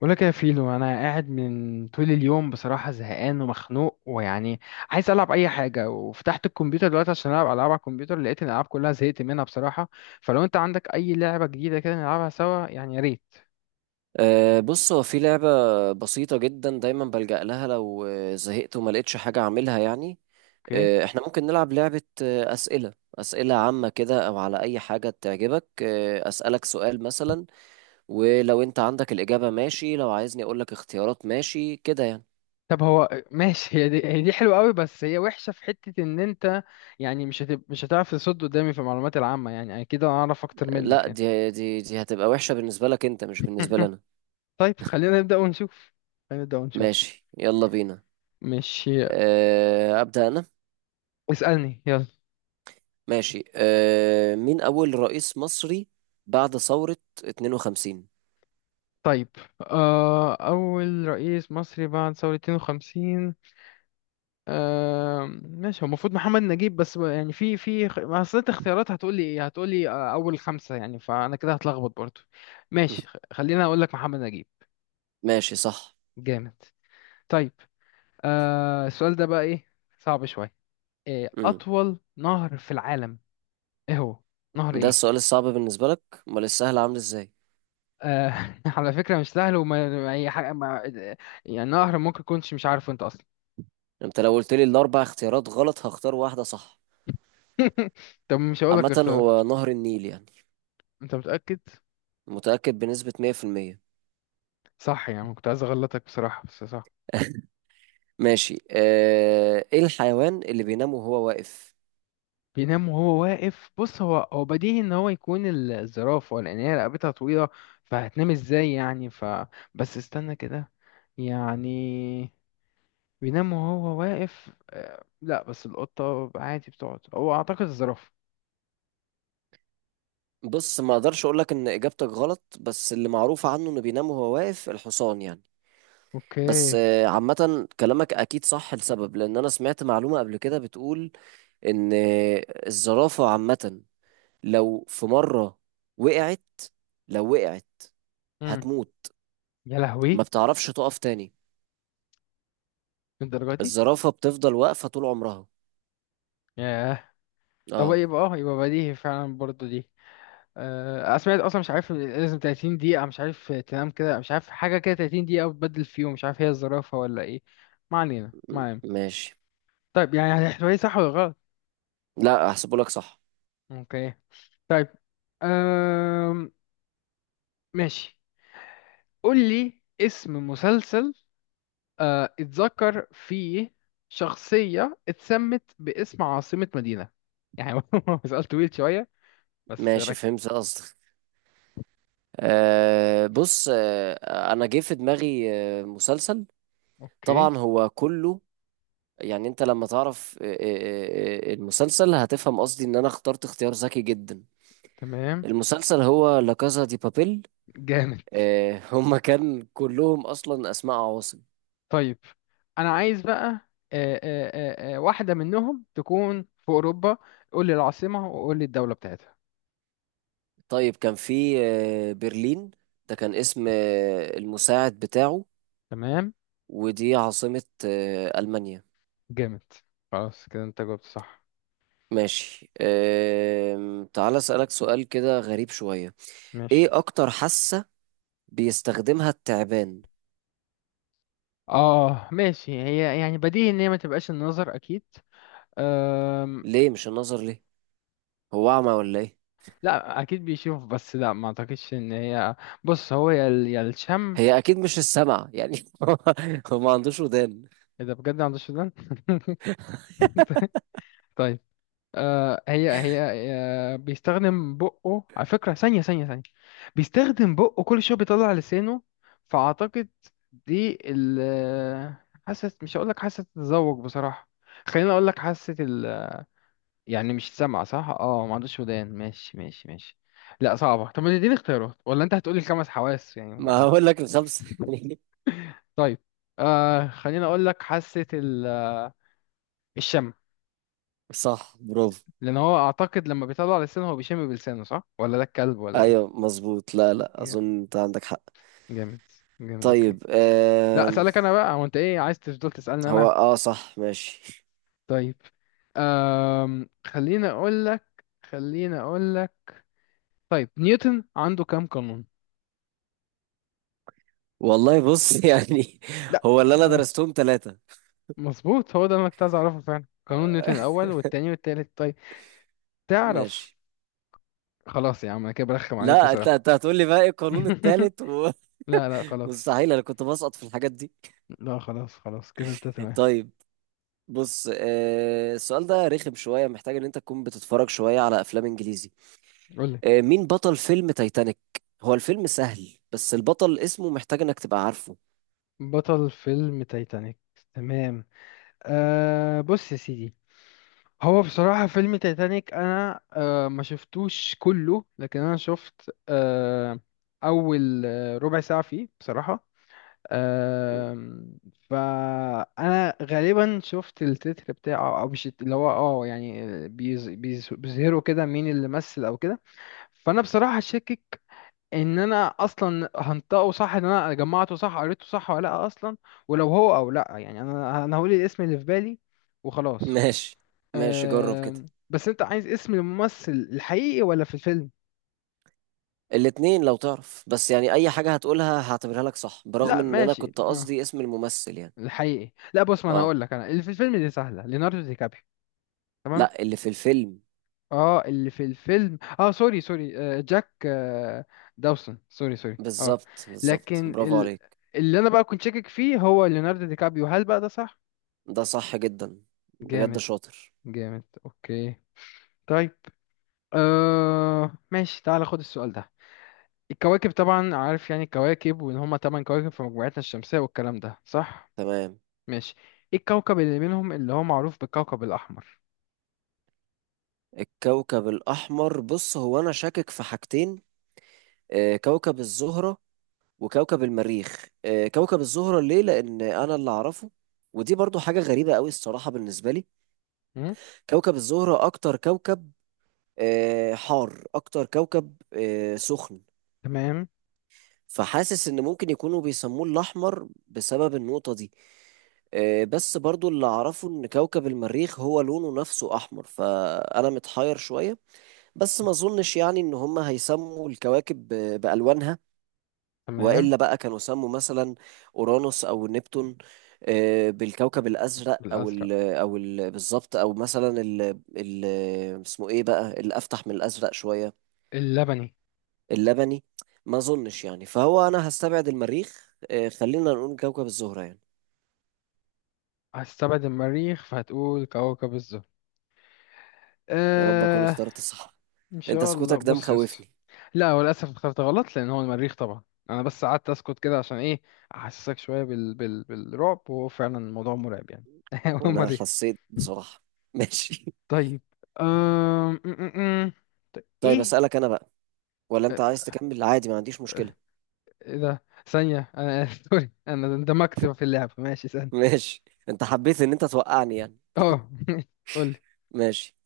بقول لك يا فيلو، انا قاعد من طول اليوم، بصراحه زهقان ومخنوق، ويعني عايز العب اي حاجه. وفتحت الكمبيوتر دلوقتي عشان العب العاب على الكمبيوتر، لقيت ان الالعاب كلها زهقت منها بصراحه. فلو انت عندك اي لعبه جديده كده نلعبها سوا، يعني يا ريت. أه، بص، هو في لعبة بسيطة جدا، دايما بلجأ لها لو زهقت وما لقيتش حاجة أعملها يعني. اوكي. احنا ممكن نلعب لعبة أسئلة عامة كده، أو على أي حاجة تعجبك. أسألك سؤال مثلا، ولو أنت عندك الإجابة ماشي، لو عايزني أقولك اختيارات ماشي كده يعني. طب هو ماشي، هي دي حلوه قوي، بس هي وحشه في حته ان انت يعني مش هتعرف تصد قدامي في المعلومات العامه، يعني اكيد انا اعرف اكتر منك لا، يعني. دي هتبقى وحشة بالنسبة لك أنت، مش بالنسبة لنا. طيب، خلينا نبدا ونشوف. خلينا نبدا ونشوف ماشي، يلا بينا. ماشي، أبدأ أنا. اسالني يلا. ماشي، مين أول رئيس مصري بعد ثورة 52؟ طيب، أول رئيس مصري بعد ثورة 52. ماشي، هو المفروض محمد نجيب، بس يعني في ما، أصل أنت اختيارات هتقولي إيه، هتقولي أول خمسة، يعني فأنا كده هتلخبط برضو. مم. ماشي، خلينا أقول لك محمد نجيب. ماشي، صح. جامد. طيب، السؤال ده بقى إيه؟ صعب شوية. إيه مم. أطول نهر في العالم؟ إيه هو؟ نهر ده إيه؟ السؤال الصعب بالنسبة لك؟ امال السهل عامل ازاي؟ على فكرة مش سهل، وما أي حاجة، ما يعني نهر ممكن كنتش مش عارفه أنت أصلا. انت لو قلت لي الاربع اختيارات غلط، هختار واحدة صح. طب مش هقول لك عامة اختيارات. هو نهر النيل يعني. انت متأكد؟ متأكد بنسبة 100%. صح، يعني كنت عايز اغلطك بصراحة، بس صح. ماشي. اه... ايه الحيوان اللي بينام وهو واقف؟ بينام وهو واقف؟ بص، هو بديهي ان هو يكون الزرافة، لان هي رقبتها طويلة. فهتنام ازاي يعني؟ بس استنى كده. يعني بينام وهو واقف، لا بس القطة عادي بتقعد، هو اعتقد الزرافة. بص، ما اقدرش اقول لك ان اجابتك غلط، بس اللي معروف عنه انه بينام وهو واقف الحصان يعني. بس اوكي. عامة كلامك أكيد صح لسبب، لأن أنا سمعت معلومة قبل كده بتقول إن الزرافة عامة لو في مرة وقعت، لو وقعت امم. هتموت، يا ما لهوي، بتعرفش تقف تاني. الدرجة دي. الزرافة بتفضل واقفة طول عمرها. ياه. طب اه. يبقى بديهي فعلا برضو دي. سمعت اصلا مش عارف، لازم 30 دقيقة مش عارف تنام كده، مش عارف حاجة كده 30 دقيقة وتبدل في يوم، مش عارف هي الزرافة ولا ايه. ما علينا ما علينا. ماشي. طيب، يعني احتمالية صح ولا غلط. لا، هحسبهولك صح. اوكي. طيب. أم... ماشي، قول لي اسم مسلسل اتذكر فيه شخصية اتسمت باسم عاصمة مدينة. يعني هو سؤال طويل شوية، بس ماشي، فهمت قصدك. آه، بص، انا جه في دماغي مسلسل. اوكي طبعا هو كله يعني، انت لما تعرف المسلسل هتفهم قصدي ان انا اخترت اختيار ذكي جدا. تمام. المسلسل هو لا كازا دي بابيل. جامد. آه، هما كان كلهم اصلا اسماء عواصم. طيب، انا عايز بقى واحده منهم تكون في اوروبا. قول لي العاصمه وقول لي الدوله بتاعتها. طيب، كان في برلين. ده كان اسم المساعد بتاعه، تمام. ودي عاصمة ألمانيا. جامد، خلاص كده انت جاوبت صح. ماشي. تعال أسألك سؤال كده غريب شوية. ماشي، إيه أكتر حاسة بيستخدمها التعبان؟ اه ماشي، هي يعني بديهي ان هي ما تبقاش النظر اكيد. أم... ليه مش النظر؟ ليه، هو أعمى ولا إيه؟ لا اكيد بيشوف، بس لا، ما اعتقدش ان هي، بص هو يا يا الشم. هي أكيد مش السمع يعني. هو، هو ما عندوش ودان. اذا بجد عند السودان. هي. بيستخدم بقه على فكرة، ثانية ثانية ثانية، بيستخدم بقه كل شوية بيطلع لسانه، فأعتقد دي حاسة. مش هقولك حاسة التذوق بصراحة. خليني أقولك حاسة ال آه، يعني، مش سامعة صح؟ اه، ما عندوش ودان. ماشي ماشي ماشي. لا صعبة، طب ما تديني اختيارات ولا أنت هتقولي الخمس حواس ما يعني؟ هقول لك الخمسة. طيب، خليني أقولك حاسة ال آه، الشم. صح، برافو. لأن هو أعتقد لما بيطلع لسانه هو بيشم بلسانه، صح؟ ولا ده الكلب ولا؟ أيوه، مظبوط. لا لا، إيه؟ أظن أنت عندك حق. جامد. جامد اوكي. طيب. لا، اسالك انا بقى، هو انت ايه عايز تفضل تسالني هو انا. اه صح، ماشي. طيب، خليني اقول لك. طيب، نيوتن عنده كام قانون؟ والله بص، يعني لا، هو اللي انا اه، درستهم ثلاثة. مظبوط، هو ده اللي انا كنت عايز اعرفه فعلا. قانون نيوتن الاول والتاني والتالت. طيب تعرف، ماشي. خلاص يا عم، انا كده برخم عليك لا، انت بصراحه. هتقول لي بقى ايه القانون الثالث لا لا خلاص. مستحيل، انا كنت بسقط في الحاجات دي. لا، خلاص خلاص كده انت تمام. طيب، بص، السؤال ده رخم شوية، محتاج ان انت تكون بتتفرج شوية على افلام انجليزي. قول لي آه، مين بطل فيلم تايتانيك؟ هو الفيلم سهل، بس البطل اسمه محتاج انك تبقى عارفه. بطل فيلم تايتانيك. تمام. بص يا سيدي، هو بصراحة فيلم تايتانيك أنا ما شفتوش كله، لكن أنا شفت أول ربع ساعة فيه بصراحة. آم، فأنا غالبا شفت التتر بتاعه، أو مش اللي هو يعني، بيظهروا كده مين اللي مثل أو كده. فأنا بصراحة شاكك إن أنا أصلا هنطقه صح، إن أنا جمعته صح، قريته صح ولا لأ أصلا. ولو هو أو لأ يعني، أنا هقول الاسم اللي في بالي وخلاص. ماشي، ماشي، جرب كده. آه بس انت عايز اسم الممثل الحقيقي ولا في الفيلم؟ الاتنين لو تعرف، بس يعني اي حاجة هتقولها هعتبرها لك صح، برغم لا ان انا ماشي، كنت قصدي اسم الممثل يعني. الحقيقي. لا بص، ما انا اه، هقول لك انا، اللي في الفيلم دي سهله، ليوناردو دي كابريو. تمام. لا، اللي في الفيلم. اه، اللي في الفيلم، سوري سوري، جاك داوسون، سوري سوري. اه بالظبط، بالظبط، لكن برافو عليك. اللي انا بقى كنت شاكك فيه هو ليوناردو دي كابريو. هل بقى ده صح؟ ده صح جدا، بجد جامد. شاطر. جامد اوكي. طيب، ماشي، تعال خد السؤال ده. الكواكب طبعا عارف، يعني الكواكب، وان هما تمن كواكب في مجموعتنا الشمسية، والكلام ده صح. تمام. ماشي، ايه الكوكب اللي منهم اللي هو معروف بالكوكب الأحمر؟ الكوكب الأحمر، بص، هو أنا شاكك في حاجتين: كوكب الزهرة، وكوكب المريخ. كوكب الزهرة ليه، لأن أنا اللي أعرفه، ودي برضو حاجة غريبة قوي الصراحة بالنسبة لي، م؟ كوكب الزهرة أكتر كوكب حار، أكتر كوكب سخن، تمام. فحاسس ان ممكن يكونوا بيسموه الاحمر بسبب النقطة دي. بس برضو اللي اعرفه ان كوكب المريخ هو لونه نفسه احمر، فانا متحير شوية. بس ما اظنش يعني ان هم هيسموا الكواكب بالوانها، تمام. والا بقى كانوا سموا مثلا اورانوس او نبتون بالكوكب الازرق، او بالأزرق. ال بالظبط، او مثلا ال اسمه ايه بقى اللي افتح من الازرق شوية، اللبني. اللبني. ما اظنش يعني، فهو انا هستبعد المريخ. خلينا نقول كوكب الزهرة يعني. هستبعد المريخ فهتقول كوكب الزهر. يا رب اكون آه اخترت صح. ان انت شاء الله. سكوتك ده بص يا اسطى، مخوفني. لا هو للاسف اخترت غلط، لان هو المريخ طبعا. انا بس قعدت اسكت كده عشان ايه؟ احسسك شويه بالرعب، وهو فعلا الموضوع مرعب يعني. هو وانا المريخ. حسيت بصراحة. ماشي. طيب. أم... طيب، ايه اسألك انا بقى، ولا آه، انت عايز تكمل عادي؟ ما عنديش مشكلة. ايه ده، ثانية انا سوري، انا اندمجت في اللعبة، ماشي ثانية. ماشي. انت حبيت ان انت توقعني يعني. اه. قول لي ماشي،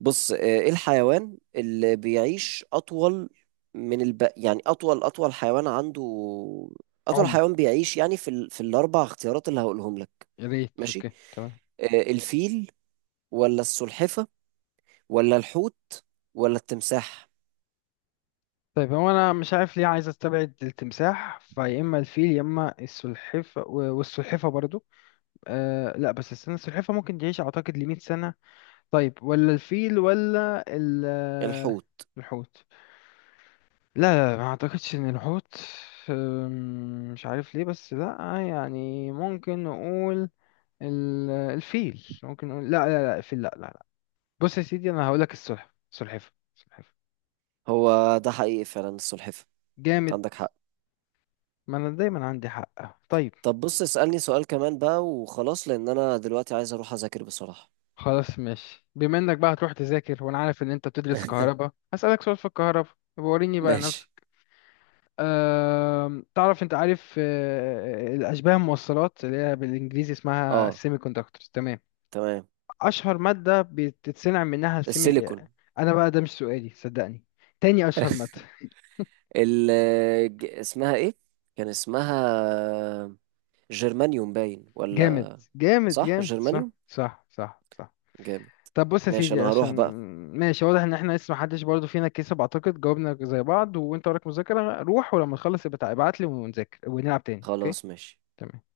بص، ايه الحيوان اللي بيعيش اطول يعني اطول حيوان عنده، اطول عمر. حيوان بيعيش يعني، في في الاربع اختيارات اللي هقولهم لك. يا ريت. ماشي، اوكي تمام. آه، الفيل، ولا السلحفة، ولا الحوت، ولا التمساح؟ طيب، هو انا مش عارف ليه عايز استبعد التمساح، فيا اما الفيل يا اما السلحفة، والسلحفة برضو. لا، بس استنى، السلحفة ممكن تعيش اعتقد ل 100 سنة. طيب، ولا الفيل، ولا ال آه، الحوت. الحوت؟ لا لا، ما اعتقدش ان الحوت. مش عارف ليه، بس لا. يعني ممكن نقول الفيل، ممكن نقول لا لا لا الفيل، لا لا لا. بص يا سيدي، انا هقول لك السلحفة، سلحفة سلحفة. هو ده حقيقي فعلا، السلحفة. جامد. عندك حق. ما انا دايما عندي حق. طيب، طب بص، اسألني سؤال كمان بقى وخلاص، لأن أنا دلوقتي عايز أروح أذاكر بصراحة. خلاص ماشي، بما انك بقى هتروح تذاكر وانا عارف ان انت بتدرس كهرباء، هسألك سؤال في الكهرباء. يبقى وريني بقى ماشي. نفسك. تعرف انت عارف الاشباه الموصلات اللي هي بالانجليزي اسمها اه، السيمي كوندكتورز؟ تمام. تمام. اشهر مادة بتتصنع منها السيمي. السيليكون. انا بقى ده مش سؤالي صدقني، تاني اشهر مادة. ال اسمها ايه؟ كان اسمها جرمانيوم، باين، جامد. ولا؟ جامد صح، جامد، صح جرمانيوم. صح صح صح. جامد. طب بص يا ماشي، سيدي انا عشان هروح بقى. ماشي، واضح ان احنا لسه محدش برضه فينا كسب، اعتقد جاوبنا زي بعض، وانت وراك مذاكرة، روح ولما تخلص ابقى ابعت لي ونذاكر ونلعب تاني، اوكي؟ خلاص، ماشي. تمام.